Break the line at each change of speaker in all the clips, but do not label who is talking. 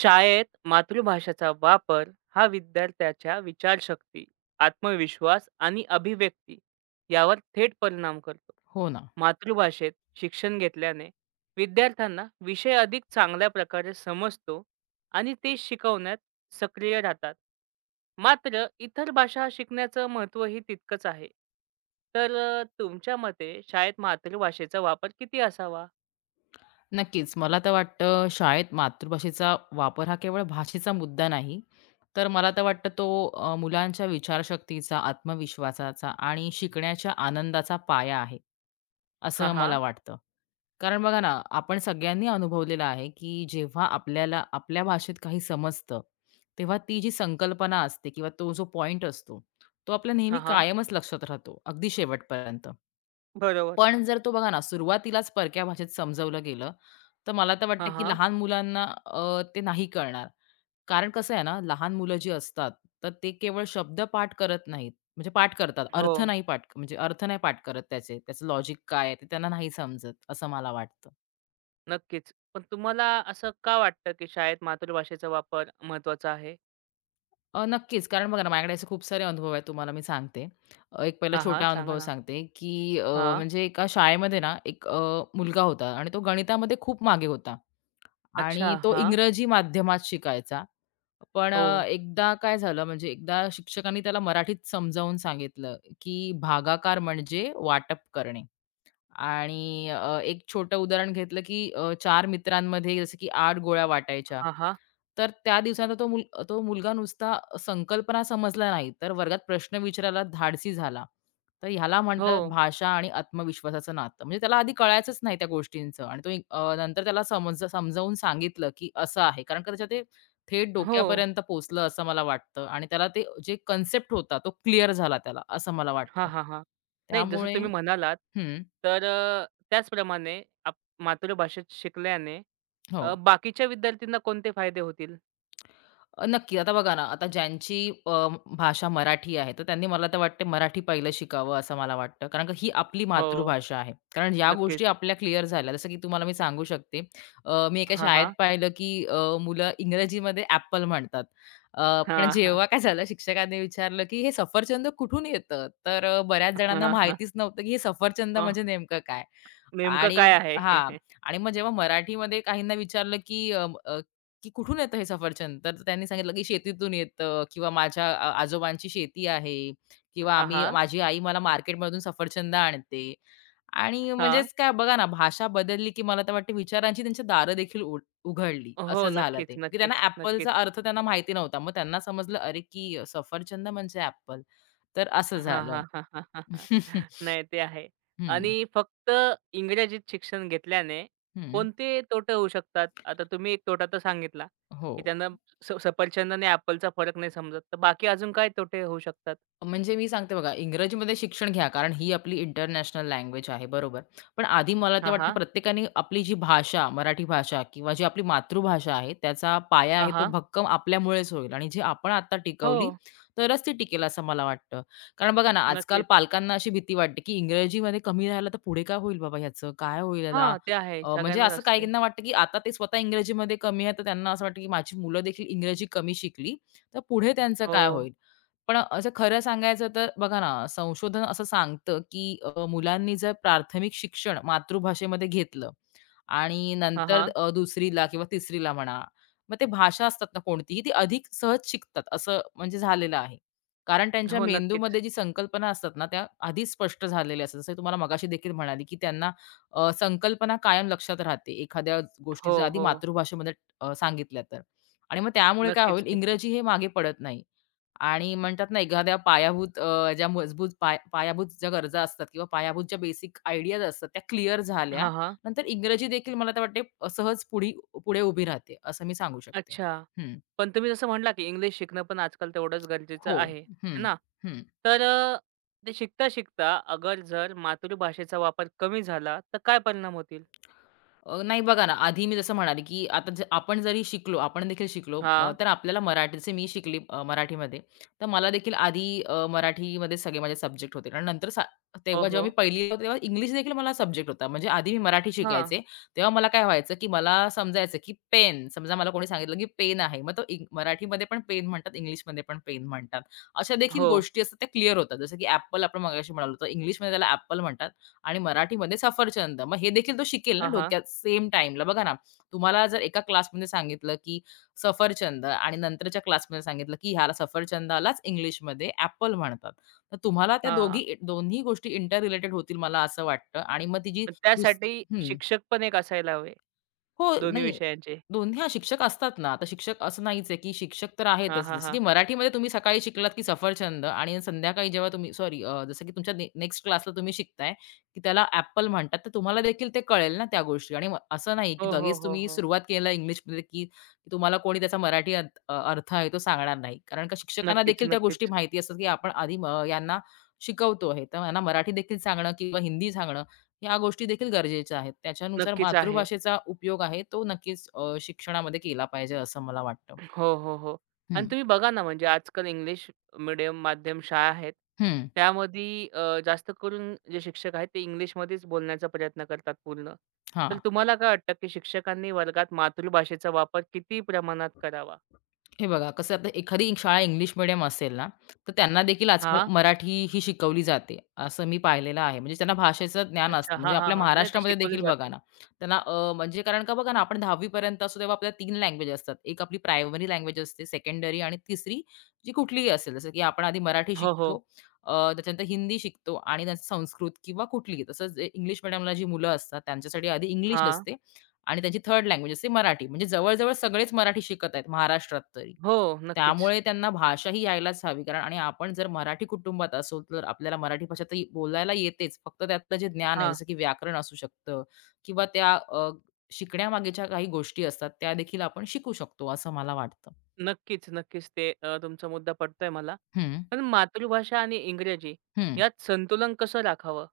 शाळेत मातृभाषेचा वापर हा विद्यार्थ्याच्या विचारशक्ती, आत्मविश्वास आणि अभिव्यक्ती यावर थेट परिणाम करतो.
हो ना.
मातृभाषेत शिक्षण घेतल्याने विद्यार्थ्यांना विषय अधिक चांगल्या प्रकारे समजतो आणि ते शिकवण्यात सक्रिय राहतात. मात्र इतर भाषा शिकण्याचं महत्त्वही तितकंच आहे. तुमच्या मते शाळेत मातृभाषेचा वापर किती असावा?
नक्कीच. मला तर वाटतं शाळेत मातृभाषेचा वापर हा केवळ भाषेचा मुद्दा नाही, तर मला तर वाटतं तो मुलांच्या विचारशक्तीचा, आत्मविश्वासाचा आणि शिकण्याच्या आनंदाचा पाया आहे,
हां,
असं मला
हां.
वाटतं. कारण बघा ना, आपण सगळ्यांनी अनुभवलेलं आहे, की जेव्हा आपल्याला आपल्या भाषेत काही समजतं, तेव्हा ती जी संकल्पना असते किंवा तो जो पॉइंट असतो, तो आपल्या नेहमी
हां, हां.
कायमच लक्षात राहतो, अगदी शेवटपर्यंत.
बरोबर.
पण जर तो बघा ना, सुरुवातीलाच परक्या भाषेत समजवलं गेलं, तर मला तर वाटतं,
हां,
की
हां.
लहान मुलांना ते नाही कळणार. कारण कसं आहे ना, लहान मुलं जी असतात, तर ते केवळ शब्दपाठ करत नाहीत. म्हणजे पाठ करतात,
हो.
अर्थ नाही पाठ करत त्याचे. त्याचं लॉजिक काय आहे ते त्यांना नाही समजत, असं मला वाटतं.
नक्कीच. पण तुम्हाला असं का वाटतं, की शाळेत मातृभाषेचा वापर महत्त्वाचा आहे?
नक्कीच. कारण बघा ना, माझ्याकडे असे खूप सारे अनुभव आहेत, तुम्हाला मी सांगते. एक पहिला
हां, हां.
छोटा
सांगा
अनुभव
ना?
सांगते, की
हां.
म्हणजे एका शाळेमध्ये ना, एक मुलगा होता आणि तो गणितामध्ये खूप मागे होता.
अच्छा.
आणि तो
हां.
इंग्रजी माध्यमात शिकायचा. पण
ओह!
एकदा काय झालं म्हणजे एकदा शिक्षकांनी त्याला मराठीत समजावून सांगितलं, की भागाकार म्हणजे वाटप करणे. आणि एक छोटं उदाहरण घेतलं, की 4 मित्रांमध्ये जसं की 8 गोळ्या वाटायच्या.
हां, हां.
तर त्या दिवसांत तो मुलगा नुसता संकल्पना समजला नाही, तर वर्गात प्रश्न विचारायला धाडसी झाला. तर ह्याला
हो.
म्हणतात भाषा आणि आत्मविश्वासाचं नातं. म्हणजे त्याला आधी कळायचंच नाही त्या गोष्टींचं आणि तो नंतर त्याला समजावून सांगितलं, की असं आहे. कारण का त्याच्या ते थेट
हो.
डोक्यापर्यंत पोहोचलं असं मला वाटतं आणि त्याला ते जे कन्सेप्ट होता तो क्लिअर झाला त्याला, असं मला वाटतं.
हां, हां, हां. नाही जसं
त्यामुळे
तुम्ही म्हणालात,
हं.
त्याचप्रमाणे मातृभाषेत शिकल्याने
हो.
बाकीच्या विद्यार्थ्यांना कोणते फायदे होतील?
नक्की. आता बघा ना, आता ज्यांची भाषा मराठी आहे, तर त्यांनी मला तर वाटते मराठी पहिलं शिकावं असं मला वाटतं. कारण का ही आपली
हो.
मातृभाषा आहे. कारण या
नक्कीच.
गोष्टी आपल्या क्लिअर झाल्या. जसं की तुम्हाला मी सांगू शकते, मी एका
हां,
शाळेत
हां.
पाहिलं की मुलं इंग्रजीमध्ये ॲपल म्हणतात. अ, पण
हां, हां.
जेव्हा काय झालं शिक्षकांनी विचारलं की "हे सफरचंद कुठून येतं?" तर बऱ्याच जणांना
हां, हां.
माहितीच नव्हतं की हे सफरचंद
अ,
म्हणजे नेमकं काय?
नेमकं
आणि
काय आहे?
हां. आणि मग जेव्हा मराठीमध्ये काहींना विचारलं की की "कुठून येतं हे सफरचंद?" तर त्यांनी सांगितलं की "शेतीतून येतं किंवा माझ्या आजोबांची शेती आहे किंवा
हां, हां.
माझी आई मला मार्केटमधून सफरचंद आणते." आणि
हां.
म्हणजेच काय बघा ना, भाषा बदलली की मला तर वाटते विचारांची त्यांची दारं देखील उघडली, असं
हो.
झालं
नक्कीच,
ते. की त्यांना
नक्कीच, नक्कीच.
ॲपलचा अर्थ त्यांना माहिती नव्हता. मग त्यांना समजलं, "अरे, की सफरचंद म्हणजे ॲपल." तर असं
हां,
झालं.
हां, हां, हां, हां, हां. नाही ते आहे.
हं,
आणि
हं.
फक्त इंग्रजीत शिक्षण घेतल्याने कोणते तोटे होऊ शकतात? आता तुम्ही एक तोटा तर सांगितला,
हो.
की त्यांना सफरचंद आणि ॲपलचा फरक नाही समजत. तर बाकी अजून काय तोटे होऊ शकतात?
म्हणजे मी सांगते बघा, इंग्रजीमध्ये शिक्षण घ्या, कारण ही आपली इंटरनॅशनल लँग्वेज आहे, बरोबर. पण आधी मला ते
हां,
वाटतं
हां.
प्रत्येकाने आपली जी भाषा, मराठी भाषा किंवा जी आपली मातृभाषा आहे, त्याचा पाया आहे
हां,
तो
हां.
भक्कम आपल्यामुळेच होईल आणि जी आपण आता
हो,
टिकवली, तरच ती टिकेल असं मला वाटतं. कारण बघा ना, आजकाल
नक्कीच.
पालकांना अशी भीती वाटते, की इंग्रजीमध्ये कमी राहिलं तर पुढे काय होईल बाबा ह्याचं? काय होईल याला?
हां, ते आहे.
म्हणजे
सगळ्यांनाच
असं
असते.
काहींना वाटतं, की आता ते स्वतः इंग्रजीमध्ये कमी आहे, तर त्यांना असं वाटतं, की माझी मुलं देखील इंग्रजी कमी शिकली, तर पुढे त्यांचं
हो.
काय होईल? पण असं खरं सांगायचं तर बघा ना, संशोधन असं सांगतं, की मुलांनी जर प्राथमिक शिक्षण मातृभाषेमध्ये घेतलं आणि
हां,
नंतर
हां.
2रीला किंवा 3रीला म्हणा, मग ते भाषा असतात ना कोणतीही, ती अधिक सहज शिकतात असं म्हणजे झालेलं आहे. कारण त्यांच्या
हो, नक्कीच.
मेंदूमध्ये जी संकल्पना असतात ना, त्या आधीच स्पष्ट झालेल्या असतात. जसं तुम्हाला मगाशी देखील म्हणाली, की त्यांना संकल्पना कायम लक्षात राहते, एखाद्या
हो,
गोष्टी आधी
हो.
मातृभाषेमध्ये सांगितल्या तर. आणि मग त्यामुळे काय
नक्कीच,
होईल,
नक्कीच.
इंग्रजी हे मागे पडत नाही. आणि म्हणतात ना, एखाद्या पायाभूत ज्या मजबूत पाय पायाभूत ज्या गरजा असतात किंवा पायाभूत ज्या बेसिक आयडियाज असतात त्या क्लिअर झाल्या.
हां, हां.
नंतर इंग्रजी देखील मला तर वाटते सहज पुढे उभी राहते, असं मी सांगू शकते.
अच्छा.
हं.
पण तुम्ही जसं म्हटला, की इंग्लिश शिकणं पण आजकाल तेवढंच गरजेचं
हो.
आहे,
हं,
है ना?
हं.
तर अ, ते शिकता-शिकता अगर जर मातृभाषेचा वापर कमी झाला, तर काय परिणाम होतील?
नाही बघा ना, आधी मी जसं म्हणाले, की आता आपण जरी शिकलो, आपण देखील शिकलो
हा,
तर आपल्याला मराठी जसे मी शिकली मराठीमध्ये, तर मला देखील आधी मराठीमध्ये सगळे माझे सब्जेक्ट होते आणि नंतर सा
हो,
तेव्हा जेव्हा मी
हो.
पहिलीला होते, तेव्हा इंग्लिश देखील मला सब्जेक्ट होता. म्हणजे आधी मी मराठी
हां.
शिकायचे, तेव्हा मला काय व्हायचं, की मला समजायचं, की पेन समजा मला कोणी सांगितलं, की पेन आहे. मग तो मराठीमध्ये पण पेन म्हणतात, इंग्लिशमध्ये पण पेन म्हणतात. अशा देखील
हो.
गोष्टी असतात त्या क्लिअर होतात. जसं की ॲपल आपण मगाशी म्हणालो होतो, इंग्लिशमध्ये त्याला ॲपल म्हणतात आणि मराठीमध्ये सफरचंद. मग हे देखील तो शिकेल ना
हा, हा,
डोक्यात सेम टाईमला. बघा ना, तुम्हाला जर एका क्लासमध्ये सांगितलं, की सफरचंद आणि नंतरच्या क्लासमध्ये सांगितलं, की ह्याला सफरचंदालाच इंग्लिशमध्ये ॲपल म्हणतात. तर तुम्हाला त्या
हा,
दोघी दोन्ही गोष्टी इंटर रिलेटेड होतील मला असं वाटतं आणि मग ती जी
पण
दुस
त्यासाठी
हं.
शिक्षक पण एक असायला हवे,
हो,
दोन्ही
नाही.
विषयांचे.
दोन्ही हां, शिक्षक असतात ना. आता शिक्षक असं नाहीच आहे, की शिक्षक तर
हां,
आहेतच.
हां,
जसं की
हां.
मराठीमध्ये तुम्ही सकाळी शिकलात, की सफरचंद आणि संध्याकाळी जेव्हा तुम्ही सॉरी जसं की तुमच्या नेक्स्ट क्लासला तुम्ही शिकताय, की त्याला ॲपल म्हणतात. तर तुम्हाला देखील ते कळेल ना त्या गोष्टी आणि मग असं नाही,
हो,
की
हो,
लगेच
हो,
तुम्ही
हो.
सुरुवात केला इंग्लिशमध्ये, की की तुम्हाला कोणी त्याचा मराठी अर्थ आहे तो सांगणार नाही. कारण का शिक्षकांना
नक्कीच,
देखील त्या गोष्टी
नक्कीच.
माहिती असतात, की आपण आधी यांना शिकवतो आहे. तर यांना मराठी देखील सांगणं किंवा हिंदी सांगणं ह्या गोष्टी देखील गरजेच्या आहेत. त्याच्यानुसार
नक्कीच आहे.
मातृभाषेचा उपयोग आहे तो नक्कीच शिक्षणामध्ये केला पाहिजे असं मला वाटतं.
हो, हो, हो. आणि
हं,
तुम्ही बघा ना, म्हणजे आजकाल इंग्लिश मीडियम माध्यम शाळा आहेत.
हं.
त्यामध्ये जास्त करून जे शिक्षक आहेत ते इंग्लिशमध्येच बोलण्याचा प्रयत्न करतात पूर्ण.
हां.
तर तुम्हाला काय वाटतं, की शिक्षकांनी वर्गात मातृभाषेचा वापर किती प्रमाणात करावा?
हे बघा कसं आता एखादी शाळा इंग्लिश मीडियम असेल ना, तर त्यांना देखील आजकाल
हां,
मराठी ही शिकवली जाते, असं मी पाहिलेलं आहे. म्हणजे त्यांना भाषेचं ज्ञान
अच्छा.
असतं. म्हणजे
हां, हां,
आपल्या
हां. नाही ते
महाराष्ट्रामध्ये
शिकवले
देखील बघा
जाते.
ना, त्यांना अ, म्हणजे कारण का बघा ना, आपण 10वी असतो तेव्हा आपल्या 3 लँग्वेज असतात. एक आपली प्रायमरी लँग्वेज असते, सेकंडरी आणि तिसरी जी कुठलीही असेल. जसं की आपण आधी मराठी
हो, हो.
शिकतो, त्याच्यानंतर हिंदी शिकतो आणि त्यानंतर संस्कृत किंवा कुठलीही. तसंच इंग्लिश मीडियमला जी मुलं असतात त्यांच्यासाठी आधी इंग्लिश
हां.
असते आणि त्यांची थर्ड लँग्वेज असते मराठी. म्हणजे जवळ-जवळ सगळेच मराठी शिकत आहेत महाराष्ट्रात तरी.
हो, नक्कीच.
त्यामुळे त्यांना भाषा ही यायलाच हवी. आणि आपण जर मराठी कुटुंबात असू, तर आपल्याला मराठी भाषा तर बोलायला येतेच. फक्त त्यातलं जे ज्ञान आहे,
हां.
जसं की व्याकरण असू शकतं किंवा त्या शिकण्यामागेच्या काही गोष्टी असतात, त्या देखील आपण शिकू शकतो असं मला वाटतं.
नक्कीच, नक्कीच. तुमचा मुद्दा पटतोय मला.
हं,
पण मातृभाषा आणि इंग्रजी
हं.
यात संतुलन कसं राखावं?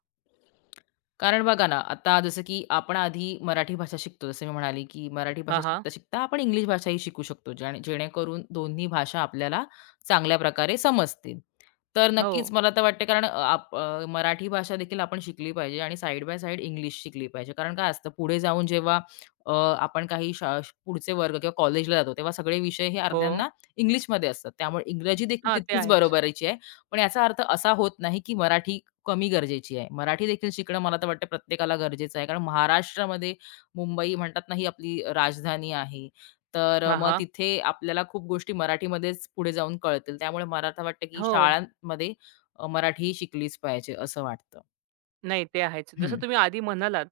कारण बघा ना, आता जसं की आपण आधी मराठी भाषा शिकतो. जसं मी म्हणाले, की मराठी भाषा
हां, हां.
शिकता-शिकता आपण इंग्लिश भाषाही शिकू शकतो. जेणेकरून दोन्ही भाषा आपल्याला चांगल्या प्रकारे समजतील. तर
हो,
नक्कीच मला तर वाटते कारण मराठी भाषा देखील आपण शिकली पाहिजे आणि साइड बाय साइड इंग्लिश शिकली पाहिजे. कारण काय असतं पुढे जाऊन जेव्हा अ, आपण काही पुढचे वर्ग किंवा कॉलेजला जातो तेव्हा सगळे विषय हे
हो.
अर्ध्यांना इंग्लिशमध्ये असतात. त्यामुळे इंग्रजी देखील
हां, ते
तितकीच
आहेच.
बरोबरीची आहे. पण याचा अर्थ असा होत नाही की मराठी कमी गरजेची आहे. मराठी देखील शिकणं मला तर वाटतं प्रत्येकाला गरजेचं आहे. कारण महाराष्ट्रामध्ये मुंबई म्हणतात ना ही आपली राजधानी आहे. तर
हां,
मग
हां.
तिथे आपल्याला खूप गोष्टी मराठीमध्येच पुढे जाऊन कळतील. त्यामुळे मला आता वाटतं, की
हो.
शाळांमध्ये मराठी शिकलीच पाहिजे असं वाटतं.
नाही ते आहेच. जसं
हं,
तुम्ही आधी म्हणालात,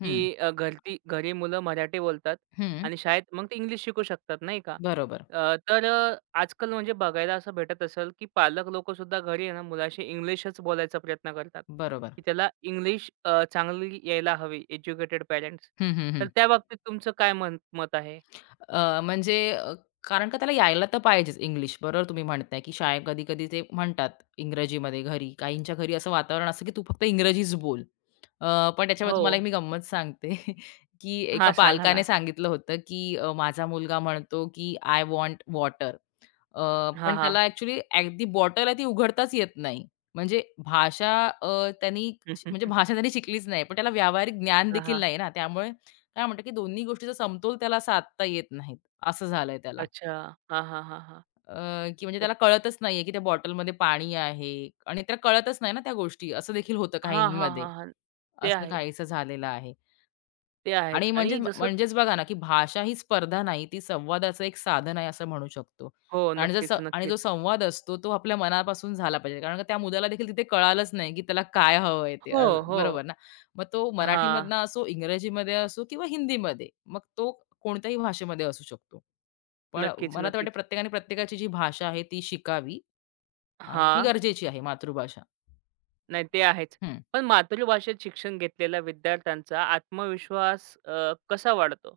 हं,
की अ, घरती घरी मुलं मराठी बोलतात
हं.
आणि शाळेत मग ते इंग्लिश शिकू शकतात, नाही का?
बरोबर,
तर आजकाल म्हणजे बघायला असं भेटत असेल, की पालक लोकंसुद्धा घरी आहे ना, मुलाशी इंग्लिशच बोलायचा प्रयत्न करतात,
बरोबर.
की त्याला इंग्लिश चांगली यायला हवी, एज्युकेटेड पॅरेंट्स.
हं, हं, हं.
तर त्या बाबतीत तुमचं काय मत आहे?
अ, म्हणजे अ, कारण का त्याला यायला तर पाहिजेच इंग्लिश. बरोबर तुम्ही म्हणताय, की शाळेत कधी-कधी ते म्हणतात इंग्रजीमध्ये घरी. काहींच्या घरी असं वातावरण असतं, की तू फक्त इंग्रजीच बोल. पण त्याच्यामुळे
हो.
तुम्हाला एक मी गंमत सांगते, की एका
हां, सांगा
पालकाने
ना.
सांगितलं होतं, की माझा मुलगा म्हणतो, की "आय वॉन्ट वॉटर."
हां,
पण
हां.
त्याला ॲक्चुअली अगदी बॉटल आहे ती उघडताच येत नाही. म्हणजे भाषा अ, त्यांनी श- म्हणजे भाषा त्यांनी शिकलीच नाही. पण त्याला व्यावहारिक ज्ञान
हां,
देखील
हां.
नाही ना. त्यामुळे काय म्हणतात, की दोन्ही गोष्टीचा समतोल त्याला साधता येत नाहीत. असं झालंय त्याला.
अच्छा. हां, हां, हां, हां.
अ, की म्हणजे
ओक
त्याला कळतच नाहीये, की त्या बॉटलमध्ये पाणी आहे आणि त्याला कळतच नाही ना त्या गोष्टी. असं देखील होतं
हां, हां,
काहींमध्ये.
हां, हां. ते
असं
आहे.
काहीसं झालेलं आहे.
ते आहेच
आणि म्हणजेच
आणि जसं
म्हणजेच बघा ना, की भाषा ही स्पर्धा नाही, ती संवादाचं एक साधन आहे असं म्हणू शकतो.
हो,
आणि जर स
नक्कीच,
आणि जो
नक्कीच.
संवाद असतो तो आपल्या मनापासून झाला पाहिजे. कारण का त्या मुलाला देखील तिथे कळालंच नाही, की त्याला काय हवंय ते
हो,
अ,
हो.
बरोबर ना. मग तो
हां.
मराठीमधनं असो, इंग्रजीमध्ये असो किंवा हिंदीमध्ये. मग तो कोणत्याही भाषेमध्ये असू शकतो. पण
नक्कीच,
मला तर वाटतं
नक्कीच.
प्रत्येकाने प्रत्येकाची जी भाषा आहे ती शिकावी आणि ती
हां.
गरजेची आहे मातृभाषा.
नाही ते आहेच.
हं.
पण मातृभाषेत शिक्षण घेतलेल्या विद्यार्थ्यांचा आत्मविश्वास कसा वाढतो?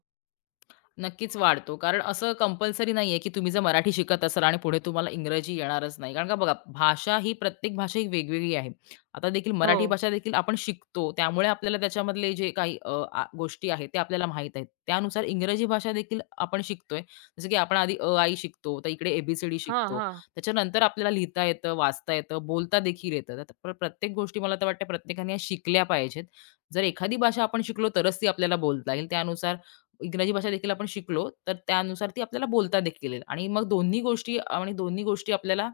नक्कीच वाढतो. कारण असं कंपल्सरी नाहीये, की तुम्ही जर मराठी शिकत असाल आणि पुढे तुम्हाला इंग्रजी येणारच नाही. कारण का बघा, भाषा ही प्रत्येक भाषा ही वेगवेगळी आहे. आता देखील
हो.
मराठी भाषा देखील आपण शिकतो. त्यामुळे आपल्याला त्याच्यामधले जे काही गोष्टी आहेत त्या आपल्याला माहीत आहेत. त्यानुसार इंग्रजी भाषा देखील आपण शिकतोय. जसं की आपण आधी आई शिकतो. तर इकडे ए
हां,
शिकतो.
हां.
त्याच्यानंतर आपल्याला लिहिता येतं, वाचता येतं, बोलता देखील येतं. तर प्रत्येक गोष्टी मला तर वाटतं प्रत्येकाने या शिकल्या पाहिजेत. जर एखादी भाषा आपण शिकलो तरच ती आपल्याला बोलता येईल. त्यानुसार इंग्रजी भाषा देखील आपण शिकलो, तर त्यानुसार ती आपल्याला बोलता देखील येईल आणि मग दोन्ही गोष्टी आपल्याला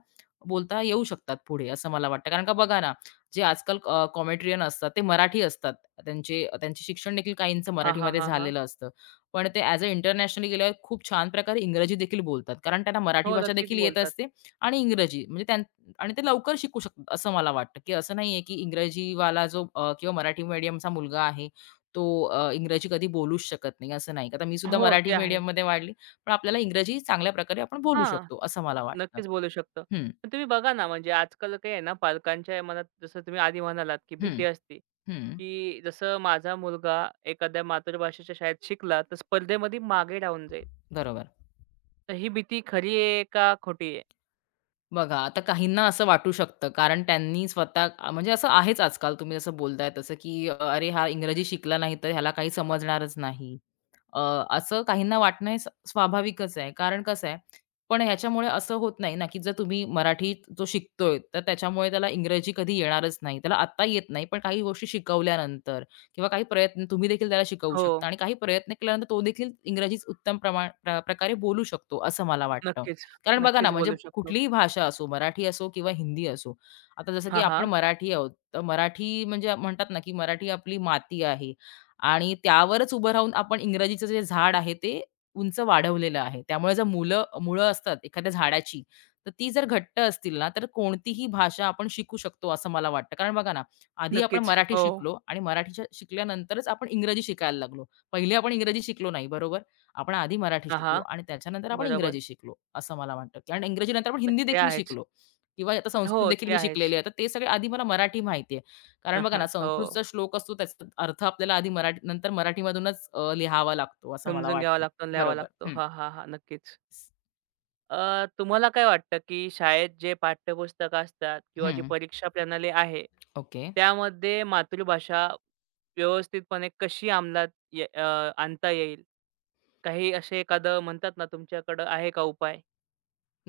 बोलता येऊ शकतात पुढे, असं मला वाटतं. कारण का बघा ना, जे आजकाल कॉमेडियन असतात, ते मराठी असतात. त्यांचे त्यांचे शिक्षण देखील काहींचं
हां, हां,
मराठीमध्ये
हां, हां.
झालेलं असतं. पण ते ॲज अ इंटरनॅशनली गेल्यावर खूप छान प्रकारे इंग्रजी देखील बोलतात. कारण त्यांना मराठी
हो,
भाषा
नक्कीच
देखील येत
बोलतात.
असते आणि इंग्रजी म्हणजे त्यां आणि ते लवकर शिकू शकतात, असं मला वाटतं, की असं नाहीये, की इंग्रजीवाला जो किंवा मराठी मीडियमचा मुलगा आहे, तो इंग्रजी कधी बोलूच शकत नाही, असं नाही. आता मी सुद्धा
हो, ते
मराठी
आहे.
मीडियममध्ये वाढली, पण आपल्याला इंग्रजी चांगल्या प्रकारे आपण बोलू
हां.
शकतो, असं मला वाटतं.
नक्कीच बोलू शकतो.
हं,
पण तुम्ही बघा ना, म्हणजे आजकाल काय आहे ना, पालकांच्या मनात जसं तुम्ही आधी म्हणालात, की
हं,
भीती असते,
हं.
की जसं माझा मुलगा एखाद्या मातृभाषेच्या शाळेत शिकला, तर स्पर्धेमध्ये मागे राहून जाईल.
बरोबर.
तर ही भीती खरी आहे का खोटी आहे?
बघा, आता काहींना असं वाटू शकतं, कारण त्यांनी स्वतः म्हणजे असं आहेच आजकाल तुम्ही जसं बोलताय तसं, की "अरे, हा इंग्रजी शिकला नाही तर ह्याला काही समजणारच नाही." अ, असं काहींना वाटणं हे स्वाभाविकच आहे. कारण कसं आहे, पण ह्याच्यामुळे असं होत नाही ना, की जर तुम्ही मराठी जो शिकतोय, तर त्याच्यामुळे त्याला इंग्रजी कधी येणारच नाही. त्याला आत्ता येत नाही, पण काही गोष्टी शिकवल्यानंतर किंवा काही प्रयत्न तुम्ही देखील त्याला शिकवू
हो,
शकता आणि काही प्रयत्न केल्यानंतर तो देखील इंग्रजीच उत्तम प्रमाण प्र प्रकारे बोलू शकतो, असं मला वाटतं.
नक्कीच.
कारण बघा ना,
नक्कीच
म्हणजे
बोलू शकतो.
कुठलीही भाषा असो, मराठी असो किंवा हिंदी असो. आता जसं की
हां,
आपण
हां.
मराठी आहोत, तर मराठी म्हणजे म्हणतात ना, की मराठी आपली माती आहे आणि त्यावरच उभं राहून आपण इंग्रजीचं जे झाड आहे, ते उंच वाढवलेलं आहे. त्यामुळे जर मुळं असतात एखाद्या झाडाची, तर ती जर घट्ट असतील ना, तर कोणतीही भाषा आपण शिकू शकतो, असं मला वाटतं. कारण बघा ना, आधी आपण
नक्कीच.
मराठी
हो.
शिकलो आणि मराठी शिकल्यानंतरच आपण इंग्रजी शिकायला लागलो. पहिले आपण इंग्रजी शिकलो नाही, बरोबर? आपण आधी मराठी
हां, हां.
शिकलो आणि त्याच्यानंतर आपण
बरोबर.
इंग्रजी शिकलो, असं मला वाटतं. कारण इंग्रजीनंतर आपण
न
हिंदी
ते
देखील
आहेच.
शिकलो किंवा आता संस्कृत
हो,
देखील
ते
मी
आहेच.
शिकलेली आहे. तर ते सगळे आधी मला मराठी माहिती आहे. कारण बघा ना,
हो.
संस्कृतचा श्लोक असतो त्याचा अर्थ आपल्याला आधी मराठी नंतर मराठीमधूनच लिहावा लागतो, असं मला
समजून घ्यावा
वाटतं.
लागतो लिहावा
बरोबर.
लागतो.
हं.
हां, हां, हां. नक्कीच. तुम्हाला काय वाटतं, की शाळेत जे पाठ्यपुस्तकं असतात किंवा जी
हं.
परीक्षा प्रणाली आहे,
ओके.
त्यामध्ये मातृभाषा व्यवस्थितपणे कशी अंमलात आणता येईल? काही असे एखादं म्हणतात ना, तुमच्याकडं आहे का उपाय?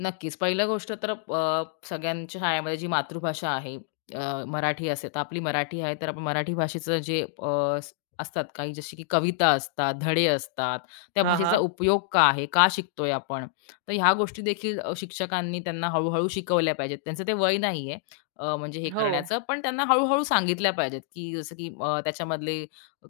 नक्कीच. पहिलं गोष्ट तर सगळ्यांच्या शाळेमध्ये जी मातृभाषा आहे अ, मराठी असेल, तर आपली मराठी आहे, तर आपण मराठी भाषेचं जे असतात काही जशी की कविता असतात, धडे असतात, त्या
हां,
भाषेचा
हां.
उपयोग का आहे? का शिकतोय आपण? तर ह्या गोष्टी देखील शिक्षकांनी त्यांना हळू-हळू शिकवल्या पाहिजेत. त्यांचं ते वय नाहीये म्हणजे हे
हो,
करण्याचं, पण त्यांना हळू सांगितल्या पाहिजेत, की जसं की त्याच्यामधले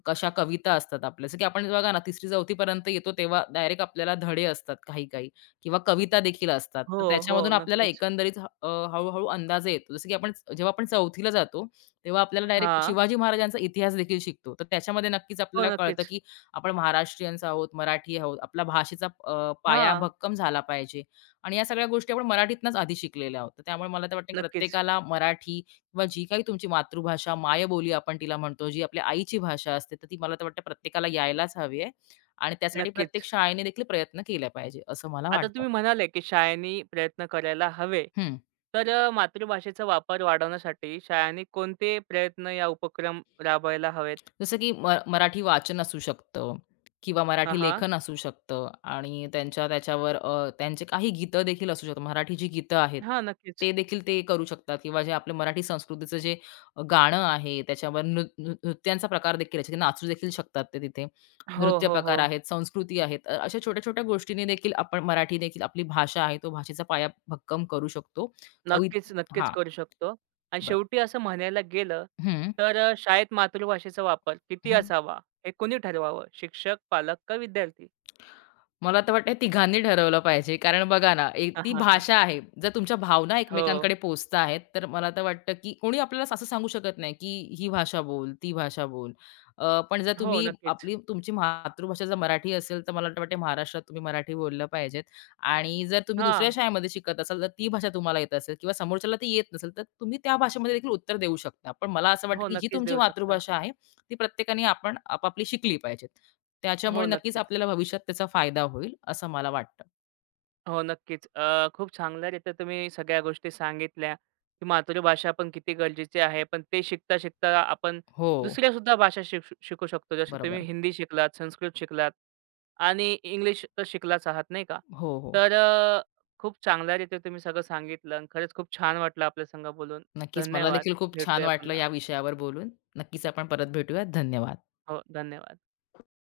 कशा कविता असतात आपल्या, जसं की आपण बघा ना 3री-4थी पर्यंत येतो तेव्हा डायरेक्ट आपल्याला धडे असतात काही-काही. किंवा कविता देखील असतात. तर
हो,
त्याच्यामधून
हो.
आपल्याला
नक्कीच.
एकंदरीत हळू अंदाज येतो. जसं की आपण जेव्हा आपण चौथीला जातो, तेव्हा आपल्याला डायरेक्ट
हां.
शिवाजी महाराजांचा इतिहास देखील शिकतो. तर त्याच्यामध्ये नक्कीच
हो,
आपल्याला कळतं,
नक्कीच.
की आपण महाराष्ट्रीयन्स आहोत, मराठी आहोत. आपला भाषेचा पाया
हां.
भक्कम झाला पाहिजे आणि या सगळ्या गोष्टी आपण मराठीतनंच आधी शिकलेल्या आहोत. तर त्यामुळे मला तर वाटतं, की
नक्कीच,
प्रत्येकाला मराठी किंवा जी काही तुमची मातृभाषा, मायबोली आपण तिला म्हणतो, जी आपल्या आईची भाषा असते, तर ती मला तर वाटतं प्रत्येकाला यायलाच हवी आहे आणि त्यासाठी प्रत्येक
नक्कीच.
शाळेने देखील प्रयत्न केला पाहिजे, असं मला
आता
वाटतं.
तुम्ही म्हणाले, की शाळांनी प्रयत्न करायला हवे.
हं.
मातृभाषेचा वापर वाढवण्यासाठी शाळांनी कोणते प्रयत्न या उपक्रम राबवायला हवेत?
जसं की मराठी वाचन असू शकतं किंवा
हां,
मराठी
हां.
लेखन असू शकतं आणि त्याच्यावर त्यांचे काही गीतं देखील असू शकतात. मराठी जी गीतं आहेत,
हां, नक्कीच.
ते देखील ते करू शकतात किंवा जे आपलं मराठी संस्कृतीचं जे गाणं आहे, त्याच्यावर नृ नृ नृत्यांचा प्रकार देखील आहे. नाचू देखील शकतात ते तिथे.
हो,
नृत्य
हो, हो.
प्रकार आहेत, संस्कृती आहेत. अशा छोट्या-छोट्या गोष्टींनी देखील आपण मराठी देखील आपली भाषा आहे, तो भाषेचा पाया भक्कम करू शकतो. कवी
नक्कीच, नक्कीच
हां,
करू शकतो. आणि
बरं.
शेवटी असं म्हणायला गेलं,
हं,
शाळेत मातृभाषेचा वापर किती
हं.
असावा, हे कोणी ठरवावं? शिक्षक, पालक का विद्यार्थी?
मला तर वाटतं तिघांनी ठरवलं पाहिजे. कारण बघा ना, एक
हा,
ती
हा, हा.
भाषा आहे. जर तुमच्या भावना
हो.
एकमेकांकडे पोहोचता आहेत, तर मला तर वाटतं, की कोणी आपल्याला असं सांगू शकत नाही, की ही भाषा बोल, ती भाषा बोल. पण जर
हो,
तुम्ही
नक्कीच.
तुमची मातृभाषा जर मराठी असेल, तर मला वाटतं महाराष्ट्रात तुम्ही मराठी बोललं पाहिजेत. आणि जर तुम्ही दुसऱ्या
हां.
शाळेमध्ये शिकत असाल, तर ती भाषा तुम्हाला येत असेल किंवा समोरच्याला ती येत नसेल, तर तुम्ही त्या भाषेमध्ये देखील उत्तर देऊ शकता. पण मला असं वाटतं,
हो,
की जी
नक्कीच
तुमची
देऊ शकता.
मातृभाषा आहे, ती प्रत्येकाने आपण आपापली शिकली पाहिजे. त्याच्यामुळे
हो,
नक्कीच
नक्कीच.
आपल्याला भविष्यात त्याचा फायदा होईल, असं मला वाटतं.
हो, नक्कीच. खूप चांगल्यारीत्या तुम्ही सगळ्या गोष्टी सांगितल्या, की मातृभाषा पण किती गरजेची आहे. पण ते शिकता-शिकता आपण
हो,
दुसऱ्यासुद्धा भाषा शिकू शकतो. जसे तुम्ही
बरोबर.
हिंदी शिकलात, संस्कृत शिकलात आणि इंग्लिश तर शिकलाच आहात, नाही का?
हो, हो.
तर अ, खूप चांगल्यारीत्या तुम्ही सगळं सांगितलं आणि खरंच खूप छान वाटलं आपल्या संग बोलून.
नक्कीच मला
धन्यवाद.
देखील खूप छान
भेटूया
वाटलं
पुन्हा.
या विषयावर बोलून. नक्कीच आपण परत भेटूयात. धन्यवाद.
हो, धन्यवाद.